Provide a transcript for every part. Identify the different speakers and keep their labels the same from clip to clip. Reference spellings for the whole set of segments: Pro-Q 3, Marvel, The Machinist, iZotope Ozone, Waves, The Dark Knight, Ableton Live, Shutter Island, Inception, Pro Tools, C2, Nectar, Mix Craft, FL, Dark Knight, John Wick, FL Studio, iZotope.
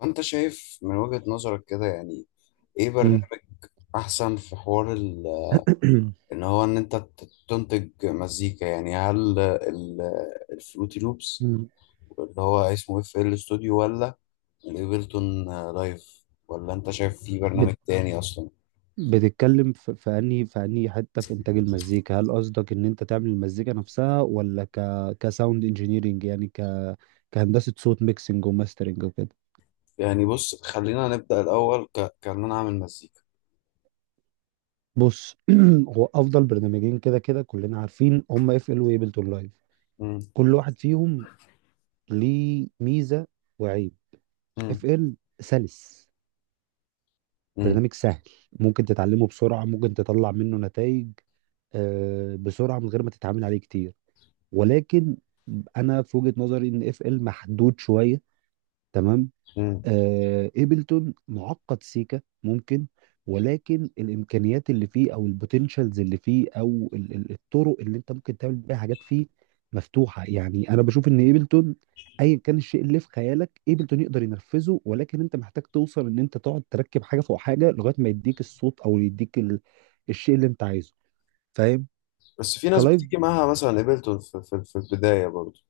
Speaker 1: وانت شايف من وجهة نظرك كده، يعني ايه
Speaker 2: مم.
Speaker 1: برنامج احسن في حوار ان هو ان انت تنتج مزيكا؟ يعني هل الفروتي لوبس
Speaker 2: مم.
Speaker 1: اللي هو اسمه اف ال ستوديو، ولا الايفلتون لايف، ولا انت شايف في برنامج
Speaker 2: بت-
Speaker 1: تاني اصلا؟
Speaker 2: بتتكلم في انهي حته في انتاج المزيكا، هل قصدك ان انت تعمل المزيكا نفسها ولا كساوند انجينيرنج، يعني كهندسه صوت، ميكسنج وماسترنج وكده؟
Speaker 1: يعني بص خلينا نبدأ الاول، كان انا اعمل مزيكا.
Speaker 2: بص، هو افضل برنامجين كده كده كلنا عارفين هم اف ال وابلتون لايف.
Speaker 1: مم.
Speaker 2: كل واحد فيهم ليه ميزه وعيب.
Speaker 1: مم.
Speaker 2: اف ال سلس،
Speaker 1: مم.
Speaker 2: برنامج سهل، ممكن تتعلمه بسرعه، ممكن تطلع منه نتائج، بسرعه، من غير ما تتعامل عليه كتير. ولكن انا في وجهة نظري ان اف ال محدود شويه، تمام.
Speaker 1: مم.
Speaker 2: ايبلتون معقد سيكا ممكن، ولكن الامكانيات اللي فيه او البوتنشالز اللي فيه او الطرق اللي انت ممكن تعمل بيها حاجات فيه مفتوحه. يعني انا بشوف ان ايبلتون ايا كان الشيء اللي في خيالك ايبلتون يقدر ينفذه، ولكن انت محتاج توصل ان انت تقعد تركب حاجه فوق حاجه لغايه ما يديك الصوت او يديك الشيء اللي انت عايزه، فاهم؟
Speaker 1: بس في ناس
Speaker 2: كلايف،
Speaker 1: بتيجي معاها مثلا ايفلتون في البداية برضو.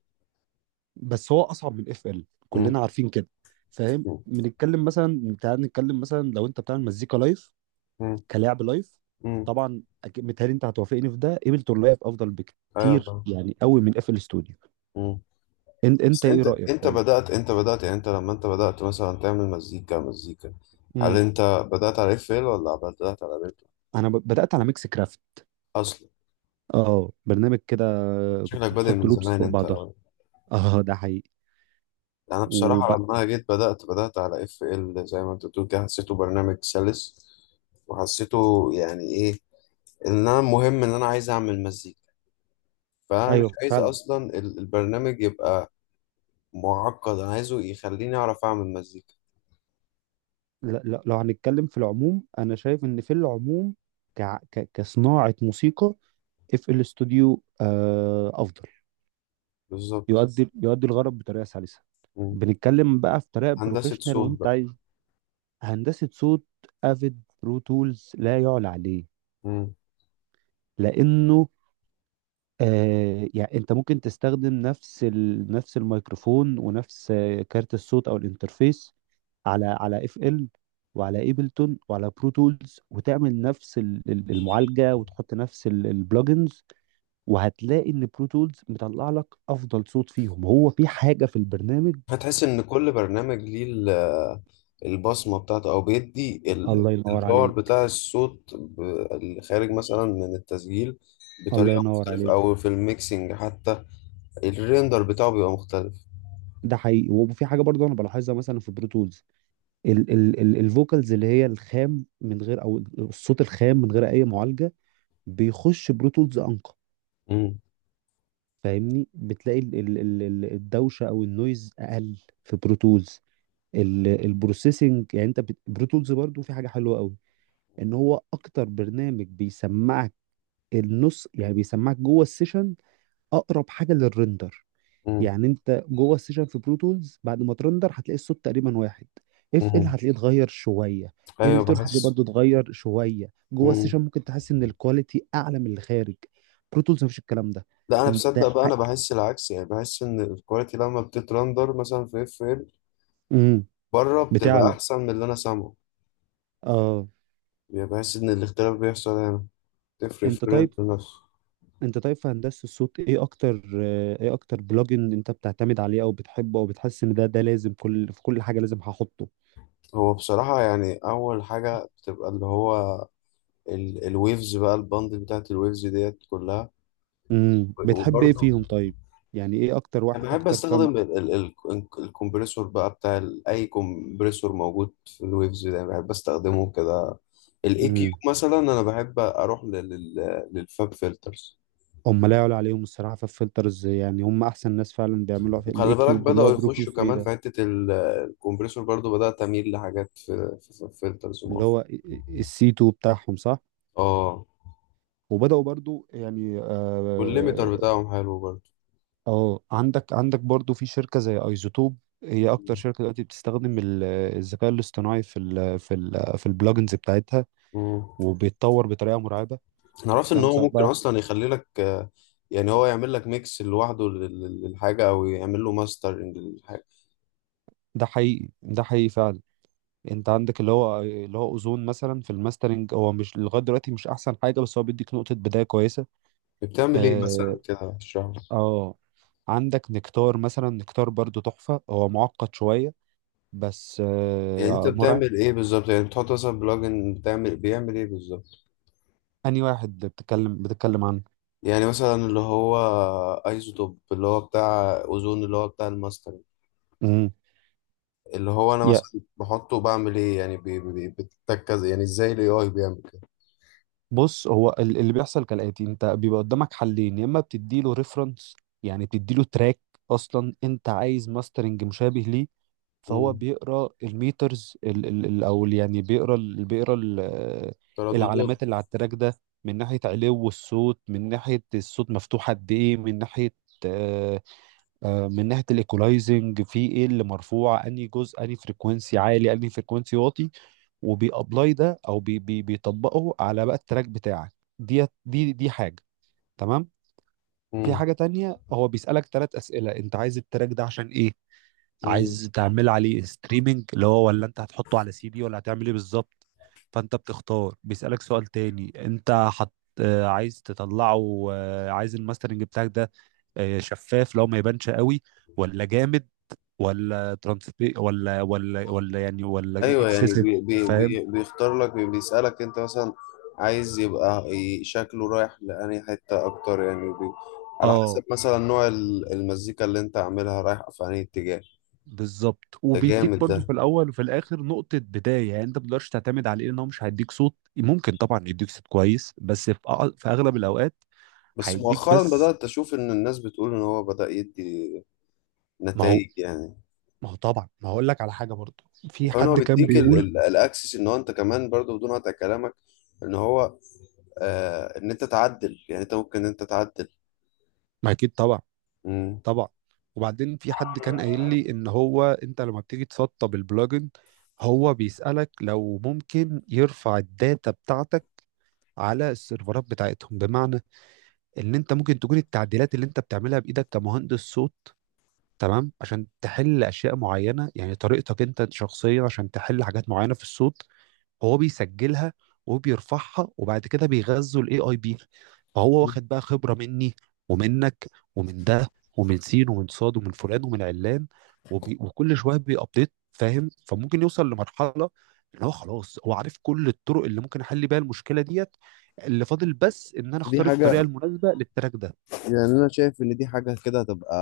Speaker 2: بس هو اصعب من اف ال
Speaker 1: مم.
Speaker 2: كلنا عارفين كده، فاهم.
Speaker 1: مم.
Speaker 2: بنتكلم مثلا، تعال نتكلم مثلا لو انت بتعمل مزيكا لايف
Speaker 1: مم.
Speaker 2: كلاعب لايف،
Speaker 1: مم.
Speaker 2: طبعا متهيألي انت هتوافقني في ده، ايبلتون لايف افضل
Speaker 1: ايوه
Speaker 2: بكتير
Speaker 1: طبعا.
Speaker 2: يعني قوي من اف ال ستوديو. انت انت
Speaker 1: بس
Speaker 2: ايه
Speaker 1: انت
Speaker 2: رايك
Speaker 1: انت
Speaker 2: طيب؟
Speaker 1: بدأت، يعني انت لما انت بدأت مثلا تعمل مزيكا مزيكا، هل
Speaker 2: امم
Speaker 1: انت بدأت على اف ال ولا بدأت على بيت
Speaker 2: انا بدات على ميكس كرافت،
Speaker 1: اصلا؟
Speaker 2: اه برنامج كده،
Speaker 1: شكلك
Speaker 2: كنت
Speaker 1: بادئ
Speaker 2: بتحط
Speaker 1: من
Speaker 2: لوبس
Speaker 1: زمان
Speaker 2: فوق
Speaker 1: انت
Speaker 2: بعضها.
Speaker 1: أوي.
Speaker 2: اه ده حقيقي.
Speaker 1: انا بصراحة
Speaker 2: وبقى،
Speaker 1: لما انا جيت بدأت على اف ال، زي ما انت بتقول كده، حسيته برنامج سلس، وحسيته يعني ايه، ان انا مهم ان انا عايز اعمل مزيكا، فانا مش
Speaker 2: ايوه
Speaker 1: عايز
Speaker 2: فعلا.
Speaker 1: اصلا البرنامج يبقى معقد، انا عايزه يخليني اعرف اعمل مزيكا.
Speaker 2: لا لا، لو هنتكلم في العموم انا شايف ان في العموم ك... كصناعه موسيقى اف ال استوديو افضل.
Speaker 1: بالظبط.
Speaker 2: يؤدي يؤدي الغرض بطريقه سلسه.
Speaker 1: مم.
Speaker 2: بنتكلم بقى في طريقه
Speaker 1: هندسة
Speaker 2: بروفيشنال وانت
Speaker 1: صوت
Speaker 2: عايز هندسه صوت، افيد برو تولز لا يعلى عليه،
Speaker 1: بقى.
Speaker 2: لانه يعني انت ممكن تستخدم نفس نفس الميكروفون ونفس كارت الصوت او الانترفيس على على اف ال وعلى ايبلتون وعلى برو تولز، وتعمل نفس المعالجه وتحط نفس البلجنز، وهتلاقي ان برو تولز مطلع لك افضل صوت فيهم. هو في حاجه في البرنامج.
Speaker 1: هتحس ان كل برنامج ليه البصمه بتاعته، او بيدي
Speaker 2: الله ينور
Speaker 1: الباور
Speaker 2: عليك.
Speaker 1: بتاع الصوت، اللي خارج مثلا من التسجيل
Speaker 2: الله
Speaker 1: بطريقه
Speaker 2: ينور
Speaker 1: مختلفه،
Speaker 2: عليك.
Speaker 1: او في الميكسينج حتى الريندر بتاعه بيبقى مختلف.
Speaker 2: ده حقيقي، وفي حاجه برضه انا بلاحظها مثلا في برو تولز: ال ال ال الفوكالز اللي هي الخام من غير، او الصوت الخام من غير اي معالجه، بيخش برو تولز انقى.
Speaker 1: امم.
Speaker 2: فاهمني، بتلاقي الدوشه او النويز اقل في برو تولز. البروسيسنج يعني انت برو تولز برضه في حاجه حلوه قوي، ان هو اكتر برنامج بيسمعك النص، يعني بيسمعك جوه السيشن اقرب حاجه للرندر.
Speaker 1: امم.
Speaker 2: يعني انت جوه السيشن في برو تولز بعد ما ترندر هتلاقي الصوت تقريبا واحد. اف ال
Speaker 1: امم.
Speaker 2: هتلاقيه اتغير شويه،
Speaker 1: ايوه
Speaker 2: ابلتون هتلاقيه
Speaker 1: بحس.
Speaker 2: برضو اتغير شويه جوه
Speaker 1: امم.
Speaker 2: السيشن، ممكن تحس ان الكواليتي اعلى من اللي خارج. برو تولز مفيش الكلام ده.
Speaker 1: لا، انا
Speaker 2: انت
Speaker 1: بصدق بقى،
Speaker 2: ح...
Speaker 1: انا بحس العكس، يعني بحس ان الكواليتي لما بتترندر مثلا في اف ال
Speaker 2: مم.
Speaker 1: بره بتبقى
Speaker 2: بتعلى،
Speaker 1: احسن من اللي انا سامعه،
Speaker 2: اه.
Speaker 1: يعني بحس ان الاختلاف بيحصل هنا، تفرق في
Speaker 2: انت
Speaker 1: الريندر
Speaker 2: طيب،
Speaker 1: نفسه.
Speaker 2: انت طيب في هندسه الصوت ايه اكتر، ايه اكتر بلوجن انت بتعتمد عليه او بتحبه او بتحس ان ده لازم كل، في كل حاجه لازم هحطه؟
Speaker 1: هو بصراحة يعني أول حاجة بتبقى اللي هو الويفز بقى، البندل بتاعت الويفز ديت كلها.
Speaker 2: بتحب ايه
Speaker 1: وبرضه
Speaker 2: فيهم طيب؟ يعني ايه اكتر
Speaker 1: أنا
Speaker 2: واحد،
Speaker 1: بحب
Speaker 2: اكتر كم؟
Speaker 1: أستخدم الكمبريسور بقى، بتاع أي كمبريسور موجود في الويفز ده، يعني بحب أستخدمه كده. الإي كيو
Speaker 2: امم،
Speaker 1: مثلا أنا بحب أروح للفاب فلترز.
Speaker 2: هم لا يعلى عليهم الصراحه في الفلترز، يعني هم احسن ناس فعلا بيعملوا في
Speaker 1: وخلي
Speaker 2: الاي
Speaker 1: بالك
Speaker 2: كيوب اللي
Speaker 1: بدأوا
Speaker 2: هو بروكيو
Speaker 1: يخشوا
Speaker 2: 3
Speaker 1: كمان في
Speaker 2: ده.
Speaker 1: حتة الكمبريسور، برضه بدأت أميل لحاجات في فلترز
Speaker 2: اللي هو
Speaker 1: مؤخرا.
Speaker 2: السي 2 بتاعهم صح،
Speaker 1: اه.
Speaker 2: وبداوا برضو، يعني
Speaker 1: والليميتر
Speaker 2: اه.
Speaker 1: بتاعهم حلو برضه.
Speaker 2: عندك عندك برضو في شركه زي ايزوتوب، هي اكتر شركه دلوقتي بتستخدم الذكاء الاصطناعي في ال في ال في البلجنز بتاعتها،
Speaker 1: مم.
Speaker 2: وبيتطور بطريقه مرعبه.
Speaker 1: انا عرفت ان
Speaker 2: فاهم،
Speaker 1: هو
Speaker 2: سواء
Speaker 1: ممكن
Speaker 2: بقى.
Speaker 1: اصلا يخلي لك، يعني هو يعمل لك ميكس لوحده للحاجه، او يعمل له ماسترنج للحاجه.
Speaker 2: ده حقيقي، ده حقيقي فعلا. انت عندك اللي هو، اللي هو اوزون مثلا في الماسترنج هو مش لغايه دلوقتي مش احسن حاجه، بس هو بيديك نقطه بدايه كويسه.
Speaker 1: بتعمل ايه مثلا
Speaker 2: اه,
Speaker 1: كده، اشرح لي.
Speaker 2: آه. عندك نكتار مثلا، نكتار برضو تحفه، هو معقد شويه بس
Speaker 1: يعني انت
Speaker 2: مرعب.
Speaker 1: بتعمل ايه بالظبط؟ يعني بتحط مثلا بلوجن بيعمل ايه بالظبط؟
Speaker 2: اني واحد بتتكلم عنه.
Speaker 1: يعني مثلا اللي هو ايزوتوب اللي هو بتاع اوزون اللي هو بتاع الماسترنج،
Speaker 2: امم.
Speaker 1: اللي هو انا
Speaker 2: يا
Speaker 1: مثلا بحطه بعمل ايه؟ يعني بتتكز، يعني ازاي الاي اي بيعمل كده.
Speaker 2: بص، هو اللي بيحصل كالاتي: انت بيبقى قدامك حلين، يا اما بتديله ريفرنس، يعني بتديله تراك اصلا انت عايز ماسترنج مشابه ليه، فهو
Speaker 1: مم.
Speaker 2: بيقرا الميترز يعني بيقرا ال
Speaker 1: ترددات.
Speaker 2: العلامات اللي على التراك ده، من ناحيه علو الصوت، من ناحيه الصوت مفتوح قد ايه، من ناحيه آه، من ناحيه الايكولايزنج في ايه اللي مرفوع، انهي جزء، انهي فريكونسي عالي، انهي فريكونسي واطي، وبيابلاي ده، او بي بي بيطبقه على بقى التراك بتاعك. دي حاجه، تمام. في حاجه تانية، هو بيسالك ثلاث اسئله: انت عايز التراك ده عشان ايه؟
Speaker 1: مم.
Speaker 2: عايز تعمل عليه ستريمنج اللي هو، ولا انت هتحطه على سي دي، ولا هتعمل ايه بالظبط؟ فانت بتختار. بيسألك سؤال تاني: انت حط، عايز تطلعه، عايز الماسترنج بتاعك ده شفاف، لو ما يبانش قوي، ولا جامد، ولا ترانسبي، ولا ولا ولا يعني ولا
Speaker 1: ايوه، يعني
Speaker 2: اكسسيف.
Speaker 1: بي بي
Speaker 2: فاهم،
Speaker 1: بي بيختار لك، بيسألك انت مثلا عايز يبقى شكله رايح لأنهي حتة اكتر، يعني على
Speaker 2: اه
Speaker 1: حسب مثلا نوع المزيكا اللي انت عاملها رايح في انهي اتجاه.
Speaker 2: بالظبط.
Speaker 1: ده
Speaker 2: وبيديك
Speaker 1: جامد ده.
Speaker 2: برضو في الاول وفي الاخر نقطه بدايه، يعني انت ما تقدرش تعتمد عليه، ان هو مش هيديك صوت، ممكن طبعا يديك صوت كويس بس في في اغلب الاوقات
Speaker 1: بس
Speaker 2: هيديك،
Speaker 1: مؤخرا
Speaker 2: بس
Speaker 1: بدأت اشوف ان الناس بتقول ان هو بدأ يدي
Speaker 2: ما هو
Speaker 1: نتائج يعني.
Speaker 2: ما هو طبعا. ما هقول لك على حاجه برضه، في
Speaker 1: وكمان هو
Speaker 2: حد كان
Speaker 1: بيديك
Speaker 2: بيقول،
Speaker 1: الاكسس، ان هو انت كمان برضو بدون قطع كلامك، ان هو ان انت تعدل، يعني انت ممكن ان انت تعدل.
Speaker 2: ما اكيد طبعا،
Speaker 1: مم.
Speaker 2: طبعا. وبعدين في حد كان قايل لي ان هو انت لما بتيجي تسطب البلجن هو بيسالك لو ممكن يرفع الداتا بتاعتك على السيرفرات بتاعتهم، بمعنى ان انت ممكن تكون التعديلات اللي انت بتعملها بايدك كمهندس صوت، تمام، عشان تحل اشياء معينه، يعني طريقتك انت شخصيا عشان تحل حاجات معينه في الصوت، هو بيسجلها وبيرفعها وبعد كده بيغذوا الاي اي بي. فهو واخد بقى خبرة مني ومنك ومن ده ومن سين ومن صاد ومن فلان ومن علان، وكل شوية بيأبديت، فاهم؟ فممكن يوصل لمرحلة ان هو خلاص هو عارف كل الطرق اللي ممكن احل بيها المشكلة ديت، اللي فاضل بس ان انا
Speaker 1: دي
Speaker 2: اختار
Speaker 1: حاجة،
Speaker 2: الطريقة المناسبة للتراك ده.
Speaker 1: يعني أنا شايف إن دي حاجة كده هتبقى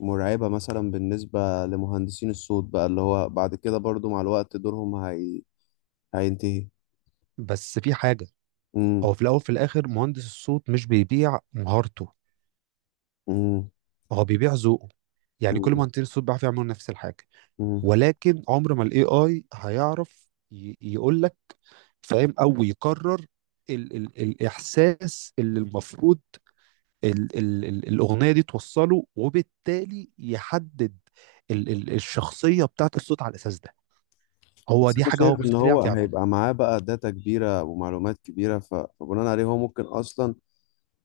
Speaker 1: مرعبة مثلا بالنسبة لمهندسين الصوت بقى، اللي هو بعد كده برضو مع الوقت دورهم هينتهي.
Speaker 2: بس في حاجة،
Speaker 1: مم.
Speaker 2: هو في الاول في الاخر مهندس الصوت مش بيبيع مهارته،
Speaker 1: مم.
Speaker 2: هو بيبيع ذوقه. يعني كل
Speaker 1: مم.
Speaker 2: مهندسين الصوت بيعرفوا يعملوا نفس الحاجة،
Speaker 1: مم.
Speaker 2: ولكن عمر ما الاي اي هيعرف يقول لك، فاهم، او يقرر ال ال الاحساس اللي المفروض ال ال ال الاغنيه دي توصله، وبالتالي يحدد ال ال الشخصيه بتاعت الصوت على الاساس ده. هو
Speaker 1: بس
Speaker 2: دي
Speaker 1: أنا
Speaker 2: حاجه هو
Speaker 1: شايف إن
Speaker 2: مستحيل
Speaker 1: هو
Speaker 2: يعرف يعملها.
Speaker 1: هيبقى معاه بقى داتا كبيرة ومعلومات كبيرة، فبناء عليه هو ممكن أصلا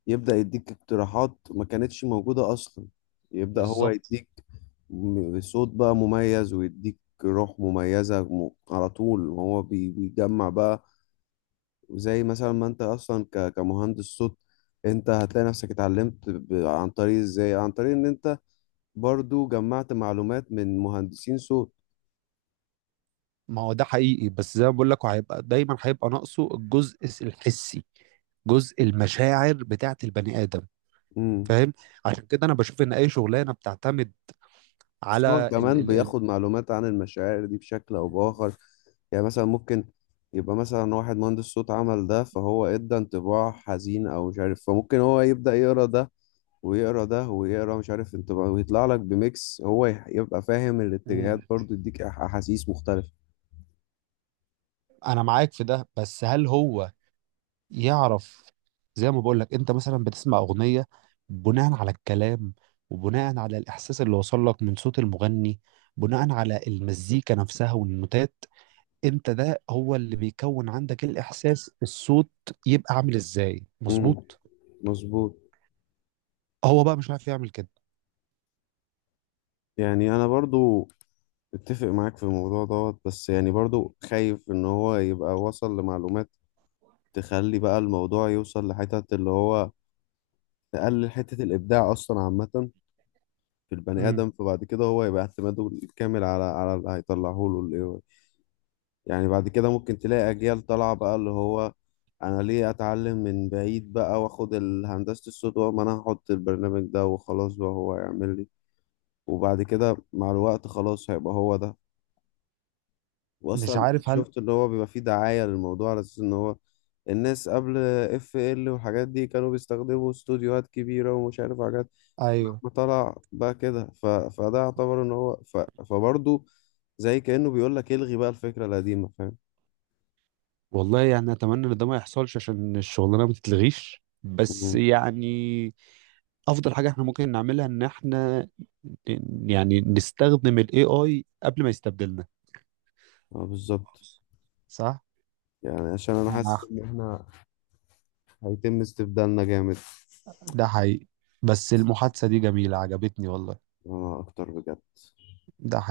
Speaker 1: يبدأ يديك اقتراحات ما كانتش موجودة أصلا، يبدأ هو
Speaker 2: بالظبط،
Speaker 1: يديك صوت بقى مميز، ويديك روح مميزة على طول، وهو بيجمع بقى. وزي مثلا ما انت اصلا كمهندس صوت، انت هتلاقي نفسك اتعلمت عن طريق ازاي، عن طريق ان انت برضو جمعت معلومات من مهندسين صوت.
Speaker 2: ما هو ده حقيقي، بس زي ما بقول لك هيبقى دايما هيبقى ناقصه الجزء الحسي، جزء المشاعر بتاعت البني ادم،
Speaker 1: امم.
Speaker 2: فاهم. عشان كده انا بشوف ان اي شغلانه بتعتمد
Speaker 1: بس هو
Speaker 2: على ال
Speaker 1: كمان
Speaker 2: ال
Speaker 1: بياخد معلومات عن المشاعر دي بشكل او باخر، يعني مثلا ممكن يبقى مثلا واحد مهندس صوت عمل ده، فهو ادى انطباع حزين او مش عارف، فممكن هو يبدأ يقرا ده، ويقرا ده، ويقرا مش عارف انطباع، ويطلع لك بميكس هو يبقى فاهم
Speaker 2: ال
Speaker 1: الاتجاهات، برضو يديك احاسيس مختلفة.
Speaker 2: انا معاك في ده، بس هل هو يعرف؟ زي ما بقول لك، انت مثلا بتسمع اغنيه بناء على الكلام، وبناء على الاحساس اللي وصل لك من صوت المغني، بناء على المزيكا نفسها والنوتات، انت ده هو اللي بيكون عندك الاحساس الصوت يبقى عامل ازاي
Speaker 1: امم
Speaker 2: مظبوط.
Speaker 1: مظبوط.
Speaker 2: هو بقى مش عارف يعمل كده.
Speaker 1: يعني انا برضو اتفق معاك في الموضوع دوت، بس يعني برضو خايف ان هو يبقى وصل لمعلومات تخلي بقى الموضوع يوصل لحتة اللي هو تقلل حتة الابداع اصلا عامة في البني
Speaker 2: امم،
Speaker 1: ادم، فبعد كده هو يبقى اعتماده الكامل على اللي هيطلعه له ال AI. يعني بعد كده ممكن تلاقي اجيال طالعة بقى، اللي هو انا ليه اتعلم من بعيد، بقى واخد هندسة الصوت، وما انا هحط البرنامج ده وخلاص بقى هو يعمل لي، وبعد كده مع الوقت خلاص هيبقى هو ده.
Speaker 2: مش
Speaker 1: واصلا
Speaker 2: عارف هل،
Speaker 1: شفت اللي هو بيبقى فيه دعاية للموضوع على اساس ان هو الناس قبل اف ال والحاجات دي كانوا بيستخدموا استوديوهات كبيرة ومش عارف حاجات،
Speaker 2: ايوه.
Speaker 1: ما طلع بقى كده، فده يعتبر ان هو فبرضه زي كأنه بيقول لك الغي بقى الفكرة القديمة، فاهم.
Speaker 2: والله يعني اتمنى ان ده ما يحصلش عشان الشغلانه ما تتلغيش، بس
Speaker 1: مهم.
Speaker 2: يعني افضل حاجه احنا ممكن نعملها ان احنا يعني نستخدم الاي اي قبل ما يستبدلنا.
Speaker 1: اه بالظبط.
Speaker 2: صح،
Speaker 1: يعني عشان انا حاسس
Speaker 2: انا،
Speaker 1: ان احنا هيتم استبدالنا جامد.
Speaker 2: ده حقيقي. بس المحادثة دي جميلة، عجبتني والله.
Speaker 1: اه اكتر بجد.
Speaker 2: ده حقيقي.